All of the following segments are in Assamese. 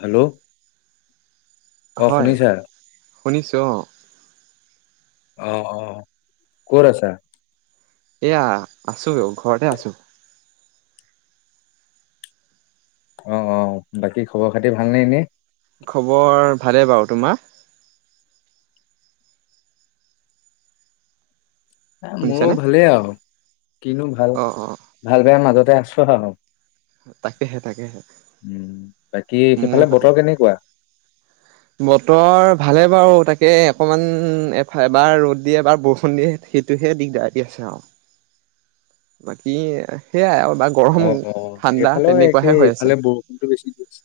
হেল্ল' অ হয় শুনিছা শুনিছোঁ অঁ অ অ কত আছা? এয়া আছো ঘৰতে আছো অ অ বাকী খবৰ খাতি ভালনে এনে খবৰ ভালেই বাৰু তোমাৰ? এ মোৰো শুনিছানে ভালেই আৰু কিনো ভাল অঁ অঁ ভাল বেয়াৰ মাজত আছো আও তাকেহে তাকেহে উম বাকী মোৰ সেইফালে ভাল বতৰ কেনেকুৱা? বতৰ ভালে বাৰু তাকে অকমান এফাল এবাৰ ৰ'দ দিয়ে এবাৰ বৰষুণ দিয়ে সেইটোহে দিগদাৰ দি আছে আৰু বাকী সেইয়াই অ গৰম অ ঠাণ্ডা এইফালেও তেনেকুৱাহে একেই হৈ আছে এইফালে বৰষুণটো বেছি দি আছে।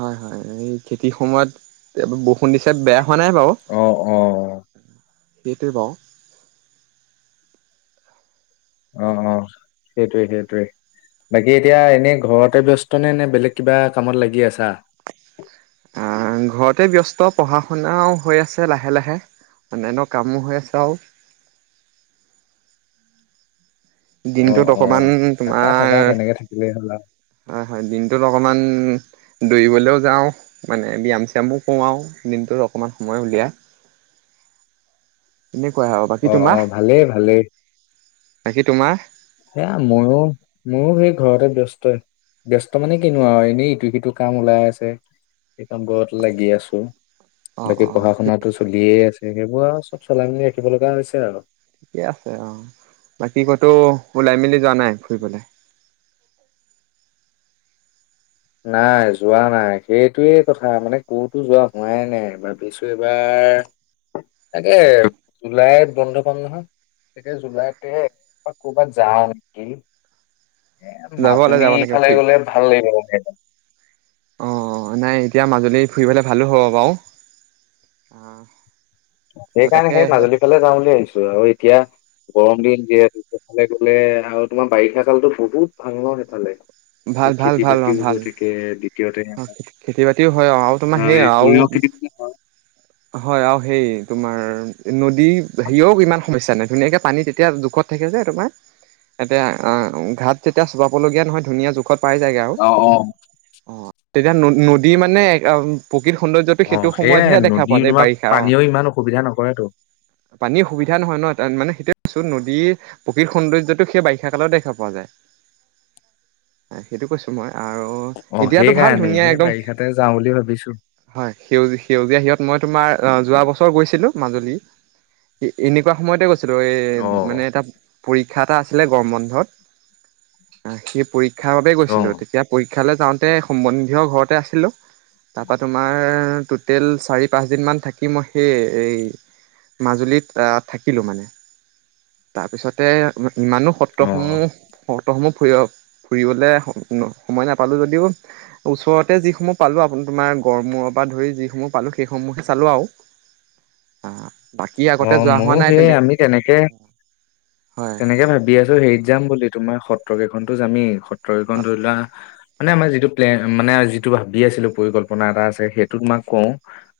হয় হয় সময়ত বহুত শুনিছে বেয়া হোৱা নাই বাৰু অ অ সেইটোৱে বাওঁ অ অ সেইটোৱে সেইটোয়ে বাকী এতিয়া এনেই ঘৰতে ব্যস্ত নে নে বেলেগ কিবা কামত লাগি আছা? ঘৰতে ব্যস্ত পঢ়া শুনাও হৈ আছে লাহে লাহে অন্যান্য কামো হৈ আছে আও অ দিনটোত অ অকমান থাকা তোমাৰ থাকা তেনেকে থাকিলেই হ'ল আৰু হয় হয় দিনটোত অকমান ওম দৌৰিবলৈও যাওঁ মানে ব্যাম চায়ামো কৰোঁ আৰু দিনটোত অকণমান সময় উলিয়ায় বাকী অ তোমাৰ অ ভালেই ভালেই বাকী তোমাৰ সেয়া ময়ো ময়ো সেই ঘৰতে ব্যস্ত ব্যস্ত মানে কিনো আৰু এনেই ইটো সিটো কাম ওলাই আছে সেই কাম ঘৰত লাগি আছো অ বাকী অ পঢ়া শুনাটো চলি দিয়ে আছে সেইবোৰ আৰু চব চলাই মেলি ৰাখিব লগা হৈছে আৰু ঠিকে আছে অ বাকী কতো ওলাই মেলি যোৱা নাই ফুৰিবলে নাই যোৱা নাই সেইটোৱে কথা মানে ক'তো যোৱা হোৱাই নাই, ভাবিছো এইবাৰ তাকে জুলাইত বন্ধ কাম নহয় তাকে জুলাইতে কৰ'বাত যাওঁ নেকি এ যাবলে মাজুলী যাব লাগে ফালে ফুৰি গলে ভাল লাগিব মানে অ নাই এতিয়া মাজুলী ফুৰিবলে ভালো হ'ব বাও অ সেইকাৰণে তাকে সেই মাজুলী ফালে যাওঁ বুলি ভাবিছোঁ আৰু এতিয়া গৰম দিন যিহেতু হেফালে গলে আৰু তোমাৰ বাৰিষা কালতো বহুত ভাল ন সেইফালে ভাল ভাল খেতি ভাল বাতি ও ভাল ঠিকে অ', খেতি- বাতিও হয় অ ', আৰু তোমাৰ ধৰা সেই এই আৰু সৰিয়হ খেতি হয় হয় আৰু, সেই তোমাৰ নদী হেৰিও ইমান সমস্যা নাই, ধুনীয়াকৈ পানী তেতিয়া জোখত থাকে যে তোমাৰ এতিয়া ঘাট যেতিয়া চপাবলগীয়া নহয় ধুনীয়া ঔষধ পাই যায়গে আৰু অ অ অ', তেতিয়া নদী মানে, প্ৰকৃত সৌন্দৰ্যটো অ সেইটো ', সেয়াই সময়তহে দেখা নদী পোৱা যায় তোমাৰ বাৰিষা অ পানীও ইমান অসুবিধা নকৰেতো। পানীৰ সুবিধা নহয় ন', ত', মানে সেইটোয়ে কৈছো নদীৰ প্ৰকৃত-সৌন্দৰ্যতটো সেই বাৰিষা কালত দেখা পোৱা যায়, সেইটো কৈছো মই', আৰু অ', এতিয়াতো ভাল সেইকাৰণে ধুনীয়া সেই একদম বাৰিষাতে যাওঁ বুলি ভাবিছোঁ হয় সে- সেউজীয়া সিহঁত, মই তোমাৰ যোৱা বছৰ গৈছিলো, মাজুলী এনেকুৱা সময়ে গৈছিলোঁ। অ মানে এটা, পৰীক্ষা এটা আছিলে গৰম বন্ধত সেই, পৰীক্ষা, শিকাৰ বাবে অ গৈছিলো তেতিয়া পা, খেলে যাওঁ, তাতে সম্বন্ধীয় ঘৰতে আছিলোঁ। তাৰপৰা তোমাৰ ট'টেল চাৰি -পাঁচদিনমান থাকি মই সেই এই মাজুলীত থাকিলোঁ মানে তাৰপিছতে ইমানো অ সত্ৰসমূহ, সত্ৰসমূহ ফুৰিব -ফুৰিবলৈ সময় নাপালোঁ যদিও, ওচৰতে যিসমূহ পালো আপু -তোমাৰ গড়মূৰৰ পৰা ধৰি যিসমূহ পালো সেইসমূহে চালো আৰু আওঁ অ ', ময়ো সেই আমি হয় তেনেকে-তেনেকে ভাবি আছো হেৰিত যাম বুলি তোমাৰ সত, সত্ৰ কেইখনতো যে আমি, [unintelligible] মানে আমাৰ যিটো প্লেন মানে যিটো ভাবি আছিলো পৰিকল্পনা এটা আছে, সেইটো তোমাক কওঁ,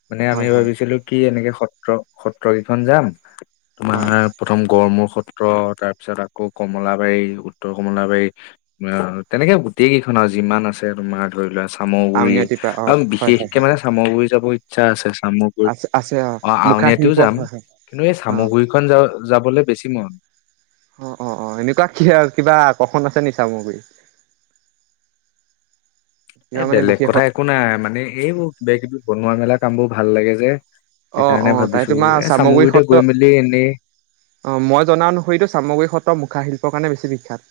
মানে আমি হয় হয় ভাবিছিলো কি এনেকে, সত্ৰ -সত সত্ৰকীখন যাম, তোমাৰ হয় প্ৰথম গড়মূ্ষত, সত্ৰ তাৰ পিছত আকৌ কমলাবাৰী, উত্তৰ- -কমলাবাৰী অ', তেনেকে গোটেই কেইখন আৰু যিমান আছে তোমাৰ ধৰি লোৱা চামগুৰি আউনীআটীপা অ আৰু বিশেষকে মানে চামৰগুৰি যাব, চা ', আছে। চামগুৰি আছে-আছে অ', মুখা আউনীআটিও শিলপ যাম হয়', কিন্তু এই - হয় ', চামগুৰিখন যা যাবলৈ বেছি মন অ-অ-অ-অ এনেকুৱা কি আৰু কিবা আকৰ্ষণ আছে নেকি? চামুগুৰিত, এ', বেলেগ কথা একো নাই মানে এইবোৰ কিবা - কিবি বনোৱা মেলা কাম বোৰ ভাল লাগে যে', অ সেইকাৰণে অ তাই ভাবিছো তোমাৰ এ চামগুৰি চামগুৰিতে গৈ সত্ৰ মেলি এনেই অ মই জনা অনুসৰিতো চামগুৰি সত্ৰ মুখা শিল্পৰ কাৰণে বেছি বি বিখ্যাত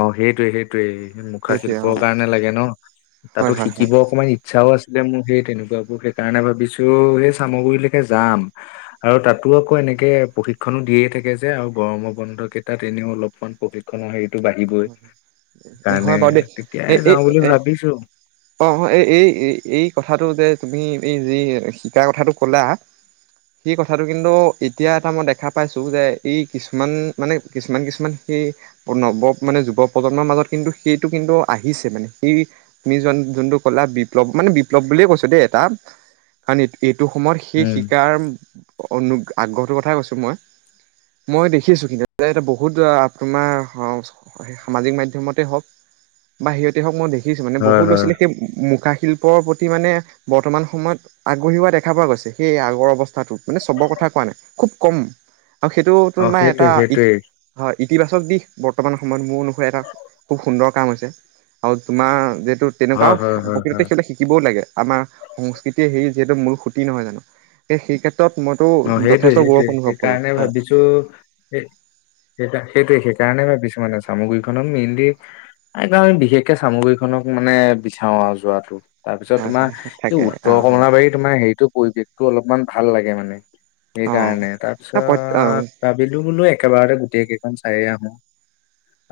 অ সেইটোয়ে সেইটোয়ে মুখা সেইটোৱে অ শিল্পৰ কাৰণে লাগে ন হয় তাতো হয় হয় শিকিব অকণমান ইচ্ছাও আছিলে মোৰ সেই তেনেকুৱাবোৰ সেই সেই কাৰণে ভাবিছো সেই চামগুৰিলৈকে যাম আৰু তাতো আকৌ এনেকে প্ৰশিক্ষনো দিয়ে থাকে যে আৰু গৰমৰ বন্ধ কেইটাত এনেও অলপমান প্ৰশিক্ষনৰ হেৰি হয় বাৰু দেই এ তেতিয়াই এই যাওঁ বুলি এ ভাবিছো অ অ এই এই এই কথাটো যে। তুমি এই যি শিকাৰ কথাটো ক'লা সেই কথাটো কিন্তু এতিয়া এটা মই দেখা পাইছো যে এই কিছুমান মানে কিছুমান কিছুমান সেই নৱ মানে যুৱ প্ৰজন্মৰ মাজত কিন্তু সেইটো কিন্তু আহিছে মানে সেই তুমি যোনটো ক'লা বিপ্লৱ মানে বিপ্লৱ বুলিয়ে কৈছ দেই এটা কাৰণ এই টো সময়ত সেই উম শিকাৰ অনু আগ্ৰহটোৰ কথাই কৈছোঁ মই। মই দেখিছোঁ কিন্তু এয়া বহুত তোমাৰ সং সেই সামাজিক মাধ্যমতে হওক, বা সিহঁতে হওক মই দেখি। খিছো মানে বহু হয় ল'ৰা হয় ছোৱালীয়ে সেই মুখা শিল্পৰ প্ৰতি মানে বৰ্তমান সময়ত আগ্ৰহী হোৱা দেখা পোৱা গৈছে সেই আগৰ অৱস্থাটোত মানে চবৰ কথা কোৱা নাই খুব কম আৰু সেইটো অ তোমাৰ সেইটোৱে এটা ই সেইটোৱে হয়। ইতিবাচক দিশ বৰ্তমানৰ সময়ত মোৰ অনুসৰি এটা খুব সুন্দৰ কাম হৈছে আৰু তোমাৰ যে তেনেকুৱা হয় আৰু হয় হয় প্ৰকৃততে হয় সেইবিলাক শিকিবও লাগে আমাৰ সংস্কৃতিয়ে হেৰি যিহেতু মূল সুটি নহয় জানো সেয়ে সেই ক্ষে অ সেইটোৱে সেইটোৱে সেইকাৰণে হয় ভাবিছো সে সেইটোৱে সেইটোৱেই। সেইকাৰণে ভাবিছো মানে চামগুৰিখনক মেইনলি, এ আমি বিশেষকে চামগুৰিখনক মানে বিচাৰো আৰু যোৱাটো। তাৰপিছত হয় তোমাৰ হয় এই থাকে অ উত্তৰ হয় কমলাবাৰী, তোমাৰ হেৰিটো পৰিৱেশটো অলপমান ভাল লাগে মানে। অ সেইকাৰণে, তাৰপিছত ভাবিলো বোলোঁ এক একেবাৰতে গোটেইকেইখন চাইয়ে আহোঁ।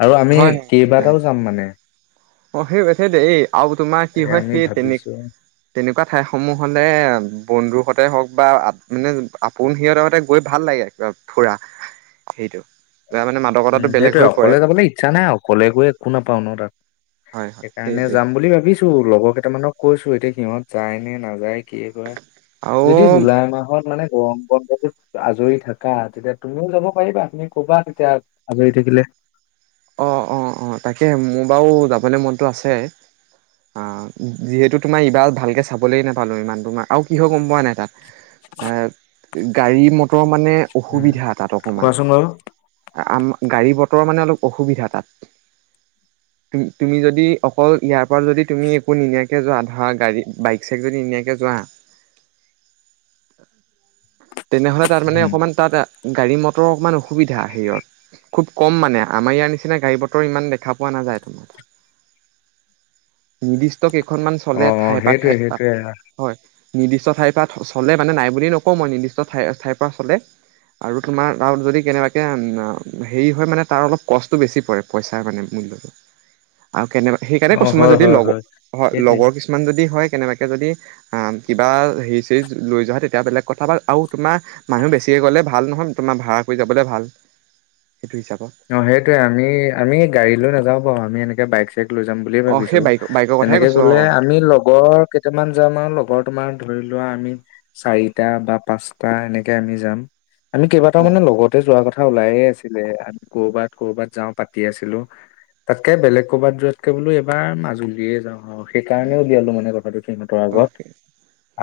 আৰু আমি হয় হয় সেইটোৱে কেইবাটাও যাম মানে। অ' সেই-সেইটোৱেই। এই আৰু তোমাৰ কি তাকে হয়, আমি সেই ভাবিছো তেনে-তেনেকুৱা ঠাইসমূহলে বন্ধুৰ সতে হওক বা মানে, আপোন সিহঁতৰ সতে গৈ ভাল লাগে ফুৰা, সেইটো। উম সেইটোৱে। অকলে যাবলৈ ইচ্ছা নাই অকলে গৈ একো নাপাও ন তাত। হয় হয় সেইকাৰণে সেইটোৱে যাম বুলি ভাবিছোঁ। লগৰ কেইটামানক কৈছোঁ, এতিয়া সিহঁত যায় নে নাযায়! কি কৰে? আৰু যদি জুলাই মাহত মানে গৰম বন্ধটোত আজৰি থাকা, তেতিয়া তুমিও যাব পাৰিবা তুমি ক'বা তেতিয়া আজৰি থাকিলে। অ' অ' অ' তাকে মোৰ বাৰু যাবলৈ মনটো আছে। অ' যিহেতু তোমাৰ ইবাৰ ভালকে চাবলে নাপালো ইমান, তোমাৰ আৰু কি হ'ল গম পোৱা নে? তাত। আ [unintelligible] গাড়ী-মট টৰ মানে উম, অসুবিধা তাত অকমান। কোৱাচোন বাৰু। আম গাড়ীবতৰ মানে অলপ অসুবিধা তাত। তুমি যদি অকল ইয়াৰ পৰা যদি তুমি একো নিনিয়াকৈ যোৱা, ধৰা গাড়ী বাইক-চাইক যদি নিনিয়াকৈ যোৱা তেনেহ'লে তাত মানে উম, অকণমান তাত, গাড়ী-ম টৰ অকণমান অসুবিধা হেৰিয়ত, খুব কম মানে। আমাৰ ইয়াৰ নিচিনা গাড়ী-বতৰ ইমান দেখা পোৱা নাযায়তো নিৰ্দিষ্ট কেইখনমান চলে অ', অ', ঠাই পা সেইটোৱে ঠাইত। সেইটোৱে হয়। নিৰ্দিষ্ট ঠাইৰ পৰা চলে মানে, নাই বুলিয়েই নকওঁ মই। নিৰ্দিষ্ট ঠাই -ঠাইৰ পৰা চলে। আৰু তোমাৰ, আৰু যদি কেনেবাকৈ হেৰি হয় মানে তাৰ অলপ কস্ততো বেছি পৰে পইচাৰ মানে, মূল্যটো। আৰু কেনেবা সেইকাৰণে অ', কৈছোঁ মই, হয় যদি হয় লগ হয় হয়, সেইটোৱে। লগৰ কিছুমান যদি হয়। কেনেবাকে যদি আ কিবা হেৰি-চেৰি লৈ যোৱা হয়, তেতিয়া বেলেগ কথা, বা আৰু তোমাৰ মানুহ বেছিকে গ'লে ভাল নহয়। তোমাৰ ভাড়া কৰি যাবলৈ ভাল। সেইটো হিচাপত সেইটোৱেই, আমি-আমি গাড়ী লৈ নাযাওঁ বাৰু, আমি এনেকে বাইক- লৈ যাম বুলিয়ে অ ভাবিছো। সেই বাইক বাইকৰ কথাই তেনেকে কৈছো গ'লে আমি লগৰকেইটামান যাম আৰু। লগৰ তোমাৰ ধৰি লোৱা আমি চাৰিটা বা পাঁচটা এনেকে আমি যাম। আমি কেইবাটাও অ অ মানে লগতে যোৱা কথা ওলাইে আছিলে। কৰ'বাত - কৰ'বাত যাওঁ পাতি আছিলো তাতকে বেলেগ কৰ'বাত দতকে বোলো এইবাৰ মাজুলীয়ে যাওঁ। অ ', সেইকাৰণে উলিয়ালো মানে কথাটো সিহঁতৰ অ আগত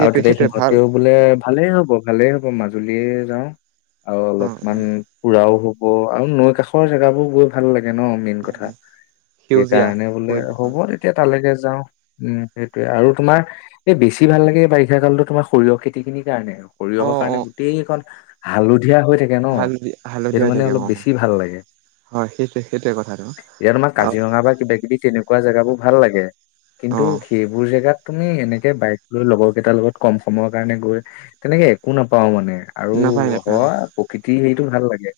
আৰু তেতিয়া সেইটোৱে ভাল সিহঁতেও বোলে ভালে হ'ব ভালেই হ', মাজুলীয়ে যাওঁ। আৰু অ অ অলপমান পুৰাও হ', অ ', আৰু নৈ কাষ আখৰ জেগাবোৰ গৈ ভাল লাগে। ন মেইন কথা সেউজীয়া সেইকাৰণে বোলে পৰিৱেশ হ'ব হয় তেতিয়া তালৈকে যাওঁ। উম', সেইটোয়ে আৰু তোমাৰ এই বেছি ভাল লাগে বাৰিষা কালতো তোমাৰ সৰিয়হ খেতি খিনিৰ কাৰণেও। অ সৰিয়হৰ কাৰণে অ গোটেইখন হালধি ধীয়া হৈ থাকে ন হালধীয়া হালধীয়া সেইটো হৈ মানে থাকে অলপ অ বেছি ভাল লাগে। হয়', সেইটোৱে - সেইটোৱে কথাটো আৰু কোৱা জেগাবোৰ ভাল লাগে। অ কিন্তু সেইবোৰ জেগাত তুমি এনেকে বাইক লৈ লগৰ কেইটাৰ লগত কম সময়ৰ কাৰণে গৈ তেনেকে একো নাপাও মানে। আৰু নাপায় নাপায় অ হয় প্ৰকৃতিৰ হেৰিতটো ভাল লাগে। এ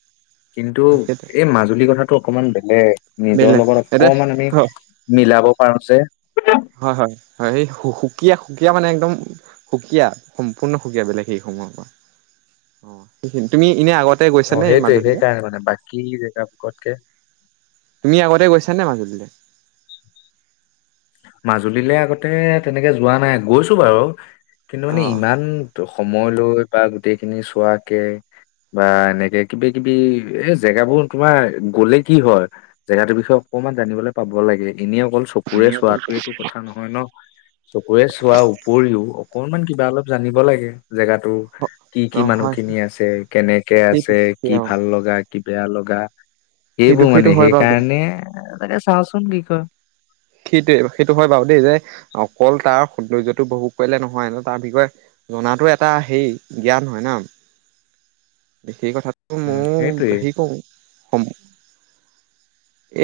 কিন্তু সেইটোৱে এই মাজুলী কথাত ক অকমান দিলে নিজৰ বেলেগ লগত এতিয়া অকমান আমি অ মিলাব ফাৰুক যে হয় হয় হয় স সুকীয়া সুকীয়া মানে একদম সুকীয়া সম্পূৰ্ণ সুকীয়া বেলেগ সেই সময়ত পৰা অ সেইখিন তুমি এনে আগতে তে গৈছ অ নে সেইটোৱে মাজুলীলে সেইকাৰণে মানে বাকী জেগাবোৰতকে তুমি আগতে গৈছা নাই মাজুলীলে মাজুলীলৈ আগতে তেনেকে যোৱা নাই গৈছো বাৰু কিন্তু অ মানে ইমান সময় লৈ বা গোটেই খিনি চোৱাকে বা এনেকে কিবি কিবি এ জেগাবোৰ তোমাৰ গ'লে কি হয় জেগা তৰ বিষয়ে অকমান জানিবলৈ পাব লাগে এনে অকল চকুৰে চোৱাটোৱেইটো কথা নহয় ন চকুৰে চোৱাৰ উপৰিও অকনমান কিবা অলপ জানিব লাগে জেগাতো কি কি অ মানুহ হয় খিনি আছে কেনেকে সেইটো আছে কি অ ভাল লগা কি বেয়া লগা গা সেইটো এইবোৰ সেইটো মানে হয় বাৰু দে সেইকাৰণে মানে চাওঁচোন কি অঁ। সেইটোৱে সেইটো হয় বাৰু দেই যে অকল তাৰ সৌন্দৰ্যটো কব পাৰিলে নহয় তাৰ বিষয়ে জাতো এটা হেই জ্ঞান হয় ন বিশেষ কথা। উম সেইটোৱে মই হেৰি কৰো সম।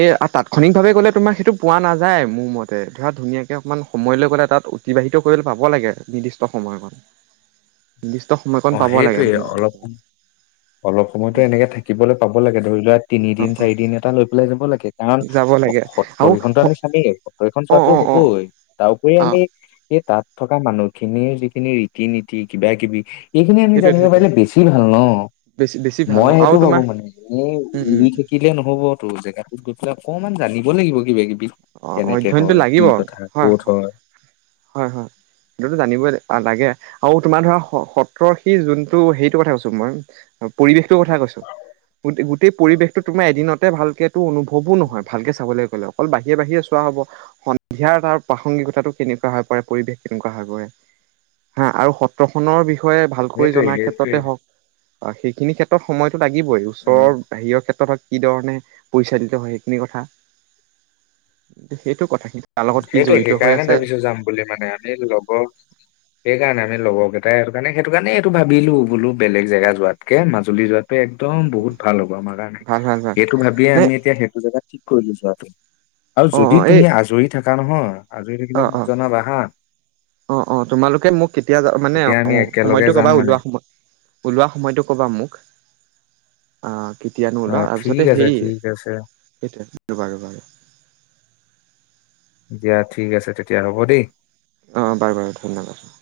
এ তাৎক্ষণিকভাৱে গলে তোমাৰ সেইটো পোৱা নাযায় মোৰ মতে ধৰা ধুনীয়াকে অকমান সময় লৈ গ'লে তাত অতিবাহিত কৰিবলৈ পাব লাগে নিৰ্দিষ্ট সময় কণ। নিৰ্দিষ্ট অ সময়কণ পাব সেইটোৱে লাগে মোৰ। অলপ অলপ সময়তো অ এনেকে থাকিবলৈ পাব লাগে ধৰি লোৱা। অ তিনিদিন অ চাৰিদিন এটা লৈ পেলাই যাব লাগে কাৰণ যাব লাগে আৰু সত্ৰকেইখনতো আমি চামেই। সত্ৰকেইখন অ চোৱাতটো অ অ হ'বই তাৰ উপৰি অ আমি তাত। থকা মানুহখিনিৰ যিখিনি ৰীতি নীতি কিবা কিবি। এইখিনি আমি সেইটোৱে জানিব পাৰিল সেইটোৱে বেছি ভাল ন। বেছি বেছি ভাল মই অ আৰু সেইটো ভাবো তোমাৰ মানে এ উম উম উৰি থাকিলে নহবতো জেগাটোত গৈ পেলাই অকণমান। জানিব লাগিব কিবা কিবি। অ কেনেকে অধ্যয়নটো হয় কি লাগিব কথা কত হয়। হয় হয় সেইটোতো জানিবই লাগে আৰু তোমাৰ ধৰা সত্ৰ সি যোনটো সেইটো কথা কৈছো মই পৰিৱেশটোৰ কথা কৈছো গোটেই পৰিৱেশটো তোমাৰ এদিনতে ভালকে। অনুভৱো নহয় ভালকে চাব লাগিব। অকল বাহিৰে বাহিৰে চোৱা হ'ব সন্ধিয়াৰ তাৰ প্ৰাসংগিকতাটো কেনেকুৱা। পৰে পৰিৱেশ কেনেকুৱা হৈ পৰে হা আৰু সত্ৰখনৰ বিষয়। য়ে ভালকৈ সেইটোৱে জনাৰ সেইটোৱে ক্ষেত্ৰতে হওঁক। সেইখিনি ক্ষেত্ৰত সময়। লাগিবই উম ওচৰ বাহিৰৰ ক্ষেত্ৰত হক। কি ধৰণে পৰিচালিত হয় সেইখিনি কথা সেইটো কথা। তাৰ লগত কি সেইটোৱে জড়িত হৈ সেইকাৰণে আছে। ভাবিছো যাম বুলি মানে আমি লগৰ সেই কাৰণে আমি লগৰ কেইটাই হেটো কাৰণে সেইটো কাৰণে এইটো ভাবিলো বোলো বেলেগ জেগা যোৱাতকে মাজুলী যোৱাত। একদম বহুত ভাল হ'ব আমাৰ কাৰণে ভাল ভাল ভাল সেইটো ভাবিয়ে নাই আমি এতিয়া সেইটো জোগাত। ক বিজাত। আৰু যদি তুমি আজৰিত। কাৰণহ। অঁ অঁ অঁ অঁ তোমালোকে মোক কেতিয়া মানে তেতিয়া আমি একেলগে সময়টো যাম কবা মানে ওলোৱা সময় ওলোৱা সময়টো কবা মোক। অঁ। কেতিয়ানো ওলোৱা অ ঠিক তাৰপিছতে আছে সেইয়ে ঠিক আছে সেইটোৱ বাৰু বাৰু। দিয়া ঠিক আছে তেতিয়া হ'ব দেই। অঁ বাৰু বাৰু ধন্যবাদ অঁ।